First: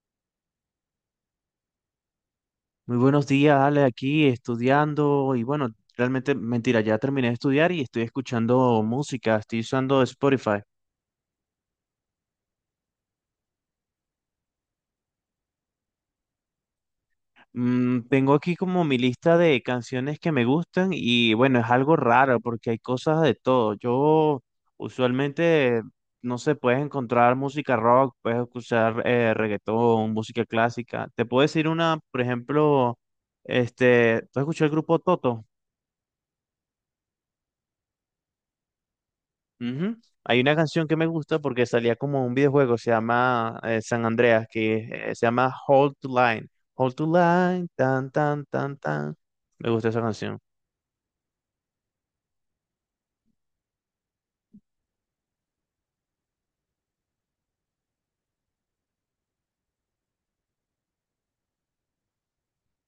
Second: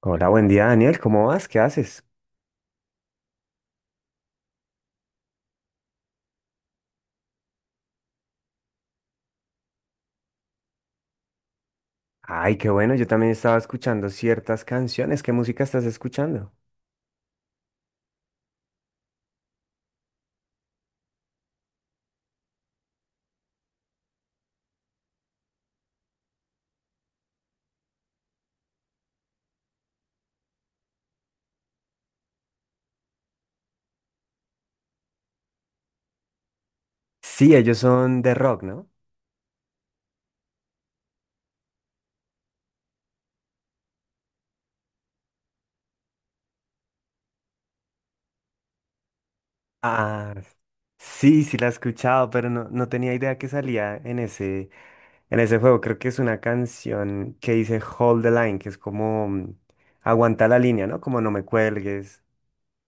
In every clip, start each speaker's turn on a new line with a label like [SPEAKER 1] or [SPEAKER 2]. [SPEAKER 1] Hola, buen día Daniel, ¿cómo vas? ¿Qué haces?
[SPEAKER 2] Muy buenos días, Ale, aquí estudiando y bueno, realmente mentira, ya terminé de estudiar y estoy escuchando música, estoy usando Spotify.
[SPEAKER 1] Ay, qué bueno, yo también estaba escuchando ciertas canciones. ¿Qué música estás escuchando?
[SPEAKER 2] Mm, tengo aquí como mi lista de canciones que me gustan y bueno, es algo raro porque hay cosas de todo. Yo usualmente, no sé, puedes encontrar música rock, puedes escuchar reggaetón, música clásica. Te puedo decir una, por ejemplo, este, ¿tú has escuchado el grupo Toto?
[SPEAKER 1] Sí, ellos son de rock, ¿no?
[SPEAKER 2] Ujú. Hay una canción que me gusta porque salía como un videojuego, se llama San Andreas, que se llama Hold to Line. Hold to Line, tan, tan, tan, tan. Me gusta esa
[SPEAKER 1] Ah,
[SPEAKER 2] canción.
[SPEAKER 1] sí, la he escuchado, pero no, tenía idea que salía en ese juego. Creo que es una canción que dice Hold the Line, que es como aguanta la línea, ¿no? Como no me cuelgues.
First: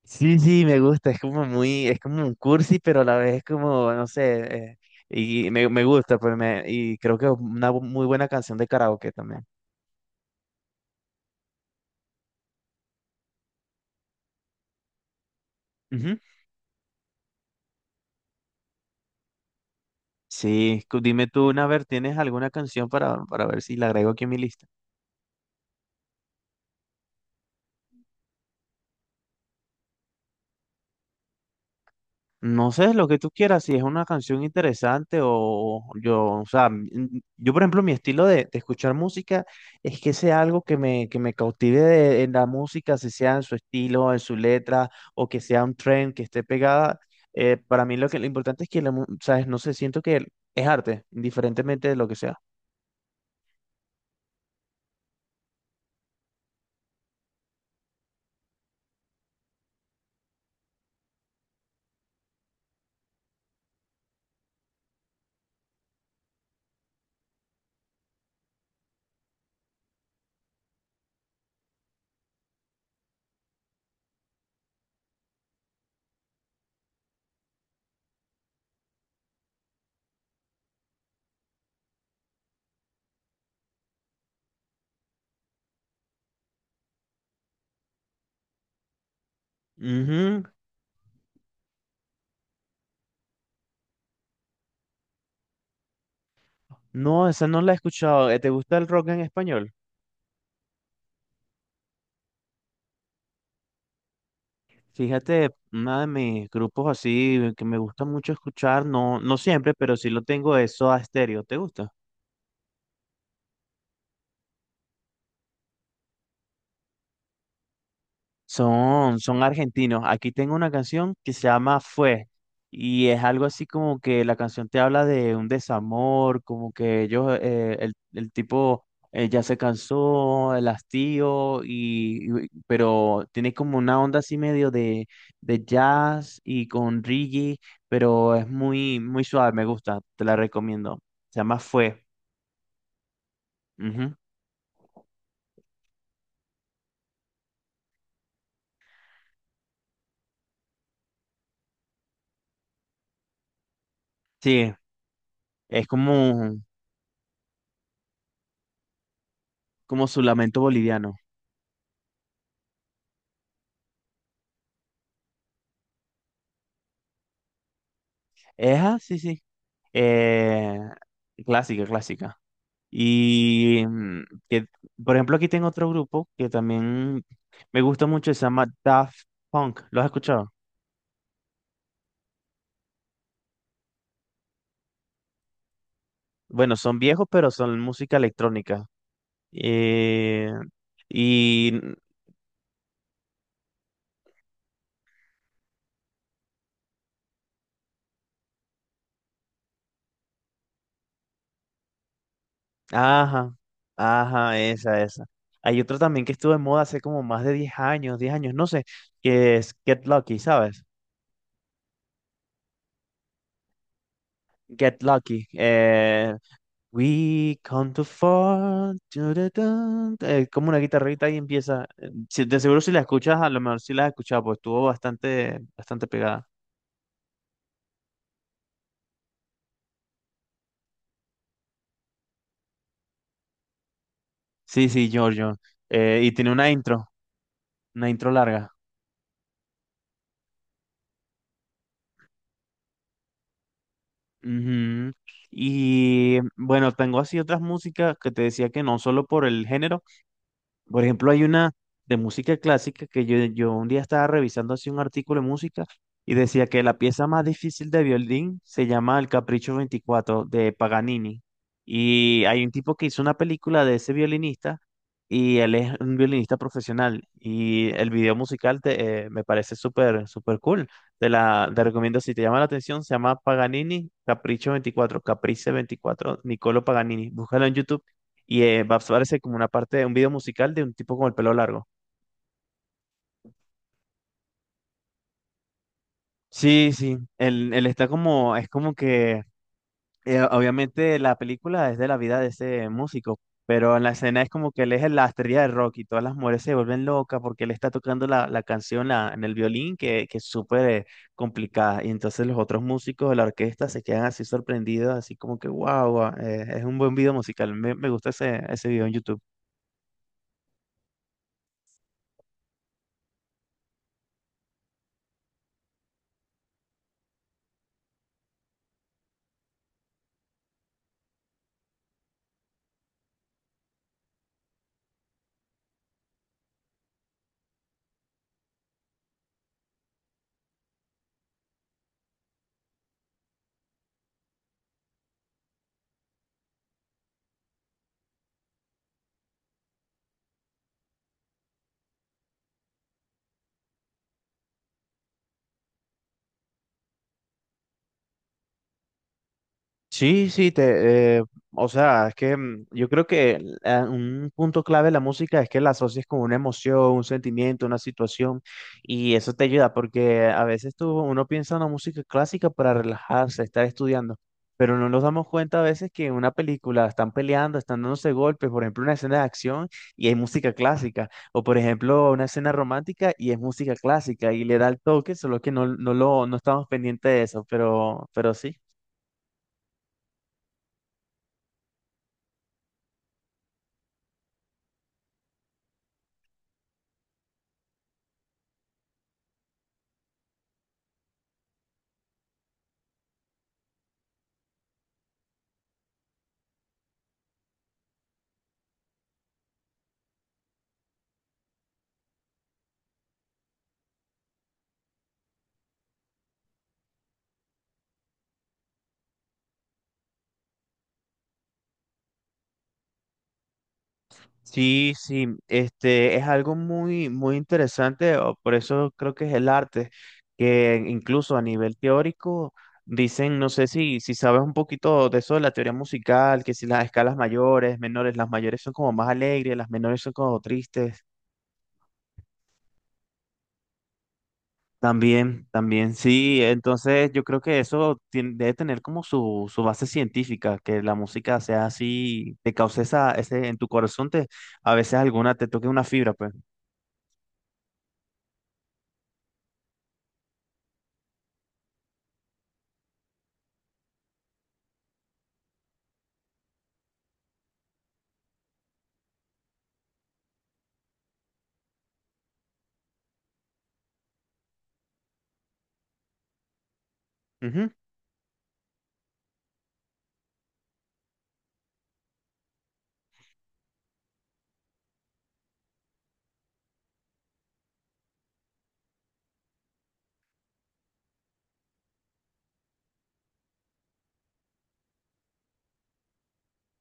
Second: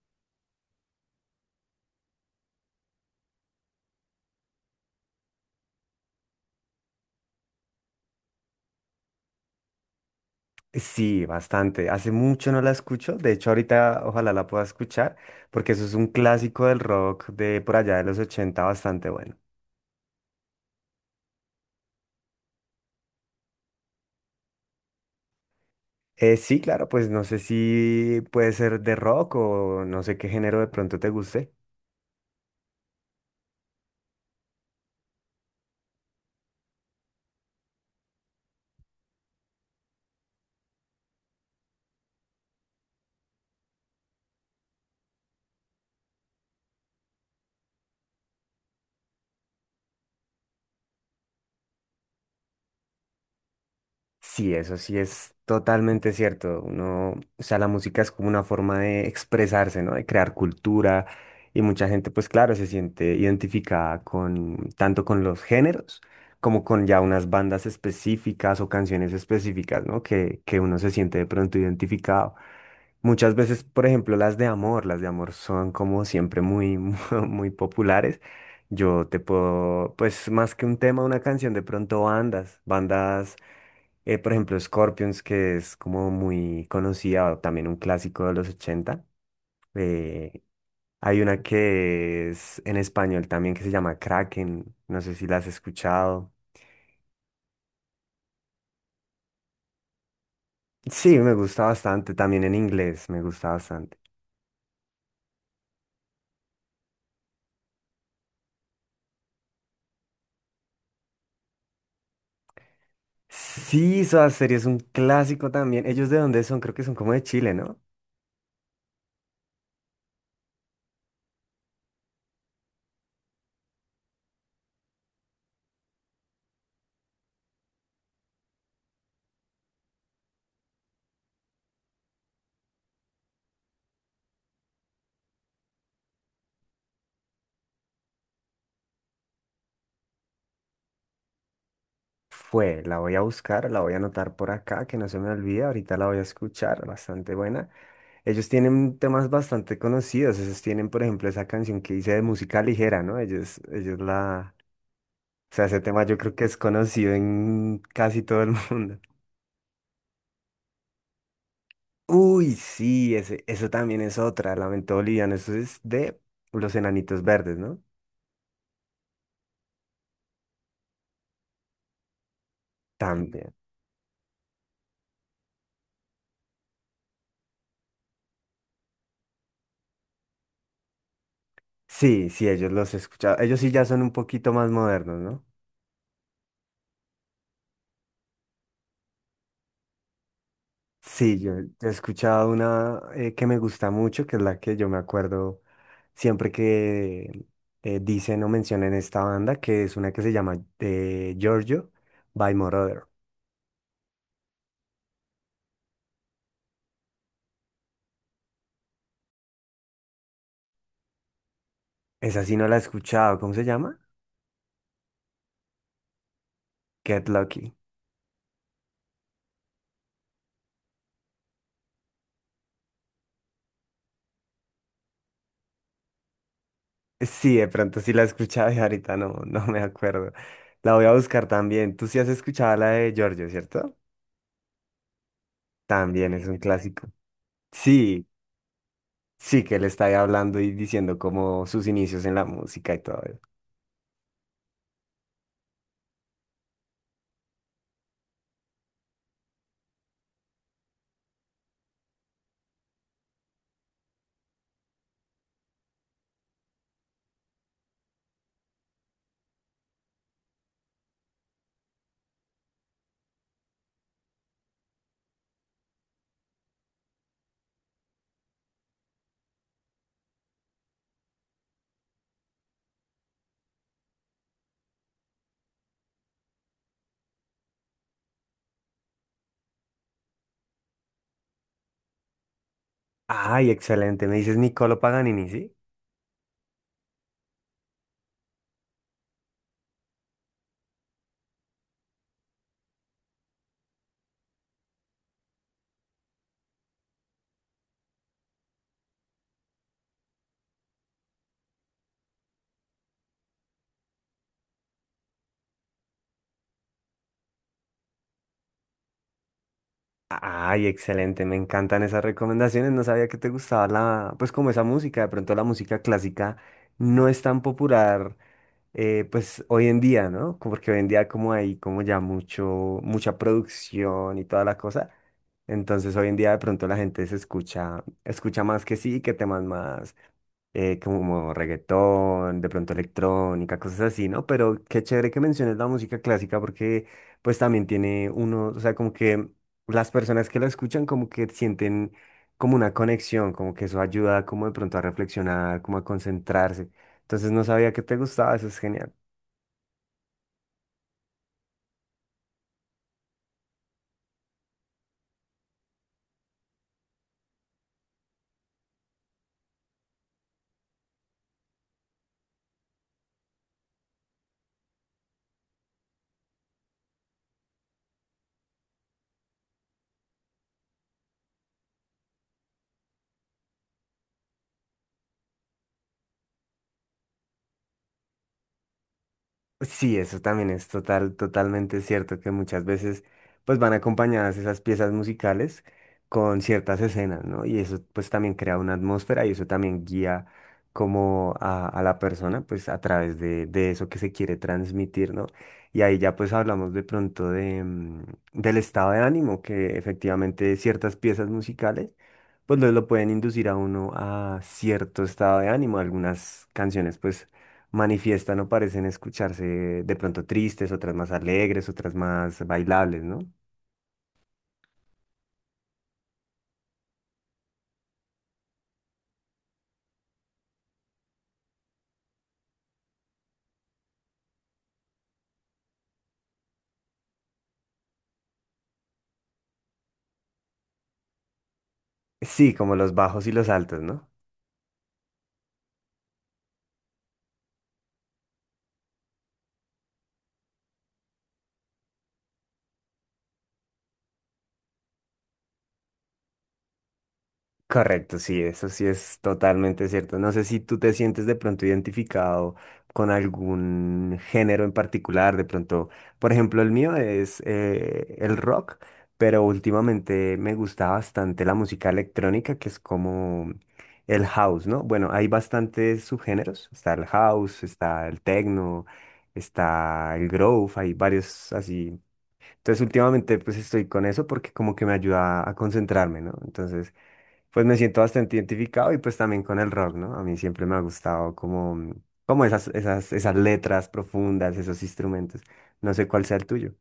[SPEAKER 2] Sí, sí, me gusta, es como muy, es como un cursi, pero a la vez es como, no sé, y me gusta, pues me, y creo que es una muy buena canción de karaoke también.
[SPEAKER 1] Sí, bastante. Hace mucho no la escucho. De hecho, ahorita ojalá la pueda escuchar, porque eso es un
[SPEAKER 2] Ujú.
[SPEAKER 1] clásico del rock de por allá de los 80, bastante bueno.
[SPEAKER 2] Sí, dime tú, una Naver, ¿tienes alguna canción para ver si la agrego aquí en mi lista?
[SPEAKER 1] Sí, claro, pues no sé si puede ser de rock o no sé qué género de pronto te guste.
[SPEAKER 2] No sé, lo que tú quieras, si es una canción interesante o yo, o sea, yo por ejemplo, mi estilo de escuchar música es que sea algo que me cautive de, en la música, si sea en su estilo, en su letra, o que sea un trend que esté pegada. Para mí lo que lo importante es que, la ¿sabes? No sé, siento que es arte, indiferentemente de lo que sea.
[SPEAKER 1] Sí, eso sí es totalmente cierto. Uno, o sea, la música es como una forma de expresarse, ¿no? De crear cultura y mucha gente, pues claro, se siente identificada con tanto con los géneros como con ya unas bandas específicas o canciones específicas, ¿no? Que uno se siente de pronto identificado. Muchas veces, por ejemplo, las de amor son como siempre muy, muy populares. Yo te puedo, pues más que un tema, una canción, de pronto bandas, por ejemplo, Scorpions, que es como muy conocida, o también un clásico de los ochenta. Eh,
[SPEAKER 2] Ujú.
[SPEAKER 1] Hay una que es en español también que se llama Kraken, no sé si la has escuchado.
[SPEAKER 2] No, esa no la he escuchado. ¿Te gusta el rock en español?
[SPEAKER 1] Sí, me gusta bastante, también en inglés, me gusta bastante.
[SPEAKER 2] Fíjate, uno de mis grupos así que me gusta mucho escuchar, no, no siempre, pero sí lo tengo, es Soda Stereo. ¿Te gusta?
[SPEAKER 1] Sí, Soda Stereo es un clásico también. ¿Ellos de dónde son? Creo que son como de Chile, ¿no?
[SPEAKER 2] Son argentinos. Aquí tengo una canción que se llama Fue y es algo así como que la canción te habla de un desamor, como que ellos, el tipo ya se cansó, el hastío, pero tiene como una onda así medio de, jazz y con reggae, pero es muy, muy suave, me gusta, te la recomiendo. Se llama Fue.
[SPEAKER 1] Fue, la voy a buscar, la voy a
[SPEAKER 2] Ujú.
[SPEAKER 1] anotar por acá, que no se me olvide, ahorita la voy a escuchar, bastante buena. Ellos tienen temas bastante conocidos, ellos tienen, por ejemplo, esa canción que hice de música ligera, ¿no? Ellos la...
[SPEAKER 2] Sí,
[SPEAKER 1] O sea, ese
[SPEAKER 2] es
[SPEAKER 1] tema yo creo que es
[SPEAKER 2] como,
[SPEAKER 1] conocido en casi todo el mundo.
[SPEAKER 2] como su lamento boliviano.
[SPEAKER 1] Uy, sí, ese, eso también es otra, Lamento Boliviano, eso es de Los Enanitos Verdes, ¿no?
[SPEAKER 2] Eja, sí, sí. Eh, Clásica, clásica.
[SPEAKER 1] También.
[SPEAKER 2] Y que, por ejemplo, aquí tengo otro grupo que también me gusta mucho, se llama Daft Punk. ¿Lo has escuchado?
[SPEAKER 1] Sí, sí, ellos los he escuchado. Ellos sí ya son un poquito más modernos, ¿no?
[SPEAKER 2] Bueno, son viejos, pero son música electrónica. Eh,
[SPEAKER 1] Sí, yo,
[SPEAKER 2] y,
[SPEAKER 1] he escuchado una que me gusta mucho, que es la que yo me acuerdo siempre que dicen o mencionan esta banda, que es una que se llama Giorgio by Moroder.
[SPEAKER 2] ajá, ajá, esa, esa. Hay otro también que estuvo en moda hace como más de 10 años, 10 años, no sé, que es Get Lucky, ¿sabes?
[SPEAKER 1] Esa sí no la he escuchado, ¿cómo se llama?
[SPEAKER 2] Get Lucky.
[SPEAKER 1] Get
[SPEAKER 2] We
[SPEAKER 1] Lucky.
[SPEAKER 2] come to fall. Tu, tu, tu, tu. Como una guitarrita ahí empieza. De seguro si la escuchas, a lo mejor si la has escuchado, pues estuvo bastante, bastante pegada.
[SPEAKER 1] Sí, de pronto sí la he escuchado y ahorita no, no me acuerdo. La voy a buscar también. Tú sí has escuchado la de Giorgio, ¿cierto?
[SPEAKER 2] Sí, sí, Giorgio. Y
[SPEAKER 1] También es
[SPEAKER 2] tiene
[SPEAKER 1] un
[SPEAKER 2] una intro,
[SPEAKER 1] clásico.
[SPEAKER 2] una
[SPEAKER 1] Sí.
[SPEAKER 2] intro larga.
[SPEAKER 1] Sí, que él está ahí hablando y diciendo como sus inicios en la música y todo eso.
[SPEAKER 2] Ujú. Y bueno, tengo así otras músicas que te decía que no solo por el género, por ejemplo, hay una de música clásica que yo un día estaba revisando así un artículo de música y decía que la pieza más difícil de violín se llama El Capricho 24 de Paganini. Y hay un tipo que hizo una película de ese violinista y él es un violinista profesional. Y el video musical me parece súper, súper cool. Te recomiendo si te llama la atención, se llama Paganini Capricho 24 Caprice 24 Niccolo Paganini. Búscalo en YouTube y va a aparecer como una parte de un video musical de un tipo con el pelo largo.
[SPEAKER 1] Ay, excelente. Me dices Niccolo Paganini, ¿sí?
[SPEAKER 2] Sí, sí. Él está como, es como que, obviamente la película es de la vida de ese músico, pero en la escena es como que él es la estrella de rock y todas las mujeres se vuelven locas porque él está tocando la canción en el violín que es súper complicada. Y entonces los otros músicos de la orquesta se quedan así sorprendidos, así como que, wow, es un buen video musical. Me gusta ese, ese video en YouTube.
[SPEAKER 1] Ay, excelente. Me encantan esas recomendaciones. No sabía que te gustaba la, pues como esa música. De pronto la música clásica no es tan popular, pues hoy en día, ¿no? Como porque hoy en día como hay como ya mucho, mucha producción y toda la cosa. Entonces hoy en día de pronto la gente se escucha, escucha más que sí, que temas más como reggaetón, de pronto electrónica, cosas así, ¿no? Pero qué chévere que menciones la música clásica porque pues también tiene uno, o sea, como que las personas que la escuchan como que sienten como una conexión, como que eso ayuda como de pronto a reflexionar, como a concentrarse. Entonces no sabía que te gustaba, eso es genial.
[SPEAKER 2] Sí, sí, te, o sea, es que yo creo que un punto clave de la música es que la asocies con una emoción, un sentimiento, una situación, y eso te ayuda, porque a veces tú, uno piensa en una música clásica para relajarse, estar estudiando, pero no nos damos cuenta a veces que en una película están peleando, están dándose golpes, por ejemplo, una escena de acción y hay música clásica, o por ejemplo, una escena romántica y es música clásica, y le da el toque, solo que no, no lo, no estamos pendientes de eso, pero sí.
[SPEAKER 1] Sí, eso también es total, totalmente cierto que muchas veces pues van acompañadas esas piezas musicales con ciertas escenas, ¿no? Y eso pues también crea una atmósfera y eso también guía como a la persona pues a través de eso que se quiere transmitir, ¿no? Y ahí ya pues hablamos de pronto de, del estado de ánimo que efectivamente ciertas piezas musicales pues lo pueden inducir a uno a cierto estado de ánimo. Algunas canciones pues manifiestan o parecen escucharse de pronto tristes, otras más alegres, otras más bailables, ¿no?
[SPEAKER 2] Sí, sí, este es algo muy, muy interesante, o por eso creo que es el arte, que incluso a nivel teórico dicen, no sé si sabes un poquito de eso de la teoría musical, que si las escalas mayores, menores, las mayores son como más alegres, las menores son como tristes.
[SPEAKER 1] Sí, como los bajos y los altos, ¿no?
[SPEAKER 2] También, también, sí, entonces yo creo que eso debe tener como su base científica, que la música sea así, te cause esa, ese, en tu corazón te, a veces alguna, te toque una fibra, pues.
[SPEAKER 1] Correcto, sí, eso sí es totalmente cierto. No sé si tú te sientes de pronto identificado con algún género en particular, de pronto, por ejemplo, el mío es el rock, pero últimamente me gusta bastante la música electrónica, que es como el house, ¿no? Bueno, hay bastantes subgéneros, está el house, está el techno, está el groove, hay varios así. Entonces últimamente pues estoy con eso porque como que me ayuda a concentrarme, ¿no? Entonces pues me siento bastante identificado y pues también con el rock, ¿no? A mí siempre me ha gustado como, como esas letras profundas, esos instrumentos. No sé cuál sea el tuyo.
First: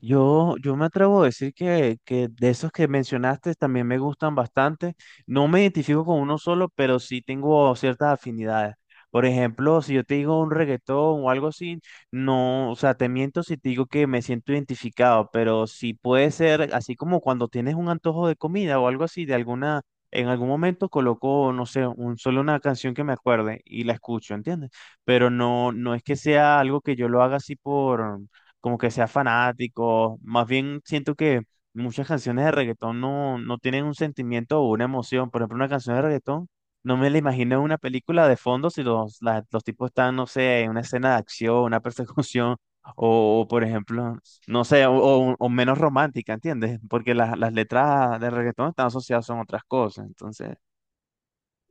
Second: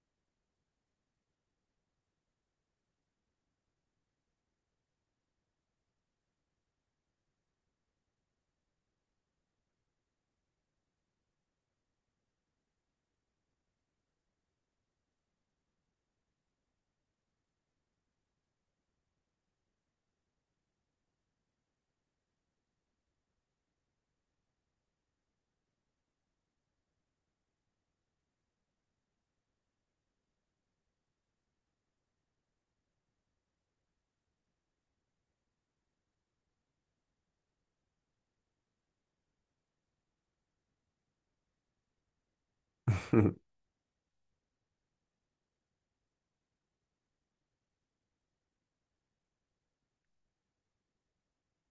[SPEAKER 2] Yo me atrevo a decir que, de esos que mencionaste también me gustan bastante. No me identifico con uno solo, pero sí tengo ciertas afinidades. Por ejemplo, si yo te digo un reggaetón o algo así, no, o sea, te miento si te digo que me siento identificado, pero sí puede ser así como cuando tienes un antojo de comida o algo así, de alguna, en algún momento coloco, no sé, un, solo una canción que me acuerde y la escucho, ¿entiendes? Pero no, no es que sea algo que yo lo haga así por como que sea fanático. Más bien siento que muchas canciones de reggaetón no, no tienen un sentimiento o una emoción. Por ejemplo, una canción de reggaetón, no me la imagino en una película de fondo si los tipos están, no sé, en una escena de acción, una persecución. Por ejemplo, no sé, o menos romántica, ¿entiendes? Porque las letras de reggaetón están asociadas a otras cosas. Entonces,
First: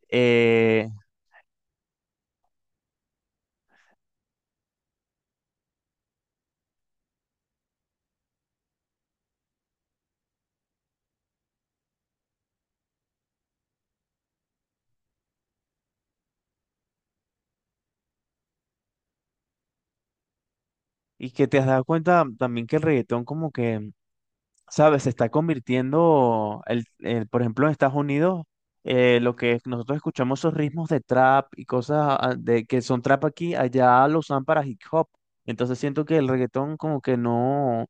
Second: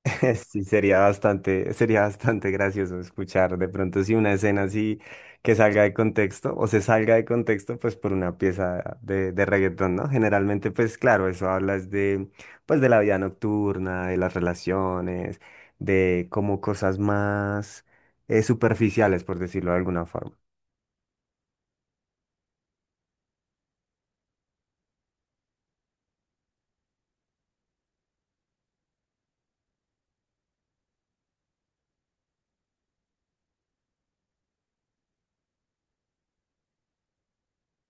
[SPEAKER 1] Sí,
[SPEAKER 2] eh,
[SPEAKER 1] sería bastante gracioso escuchar de pronto si una escena así que salga de contexto o se salga de contexto pues por una pieza de reggaetón, ¿no? Generalmente pues claro, eso hablas de pues de la vida nocturna, de las relaciones, de como cosas más superficiales por decirlo de alguna forma.
[SPEAKER 2] y que te has dado cuenta también que el reggaetón como que ¿sabes? Se está convirtiendo, por ejemplo, en Estados Unidos, lo que nosotros escuchamos, esos ritmos de trap y cosas de, que son trap aquí, allá lo usan para hip hop. Entonces siento que el reggaetón como que no,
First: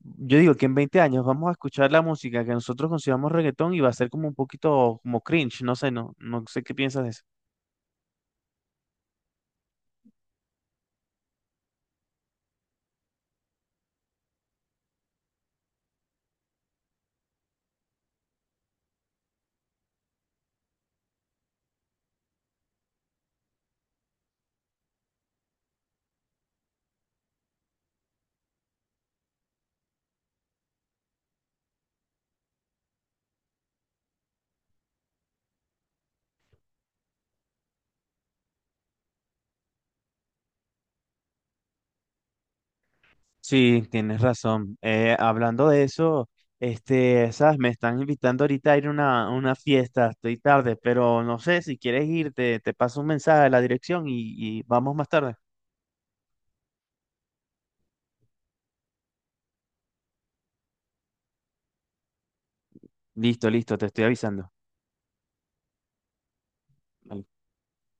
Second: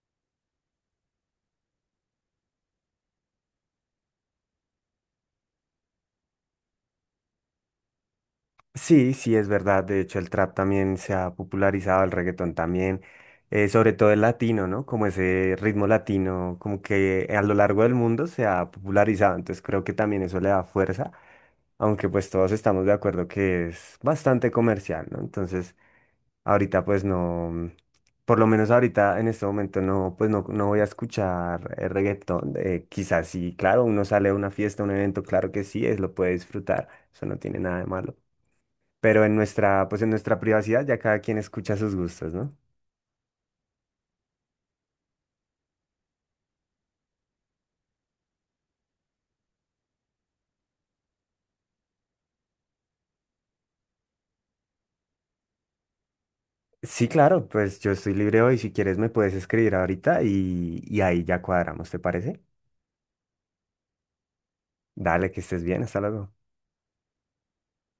[SPEAKER 2] yo digo que en 20 años vamos a escuchar la música que nosotros consideramos reggaetón y va a ser como un poquito como cringe, no sé, no, no sé qué piensas de eso.
[SPEAKER 1] Sí, sí, es verdad. De hecho, el trap también se ha popularizado, el reggaetón también, sobre todo el latino, ¿no? Como ese ritmo latino, como que a lo largo del mundo se ha popularizado. Entonces creo que también eso le da fuerza, aunque pues todos estamos de acuerdo que es bastante comercial, ¿no? Entonces, ahorita pues no, por lo menos ahorita en este momento no, pues no, no voy a escuchar reggaetón. Quizás sí, claro, uno sale a una fiesta, a un evento, claro que sí, es, lo puede disfrutar. Eso no tiene nada de malo. Pero en nuestra, pues en nuestra privacidad ya cada quien escucha sus gustos, ¿no?
[SPEAKER 2] Sí, tienes razón. Hablando de eso, este, sabes, me están invitando ahorita a ir a una, fiesta, estoy tarde, pero no sé, si quieres ir, te paso un mensaje a la dirección y vamos más tarde.
[SPEAKER 1] Sí, claro, pues yo estoy libre hoy. Si quieres me puedes escribir ahorita y ahí ya cuadramos, ¿te parece?
[SPEAKER 2] Listo, listo, te estoy avisando.
[SPEAKER 1] Dale, que estés bien, hasta luego.
[SPEAKER 2] Vale.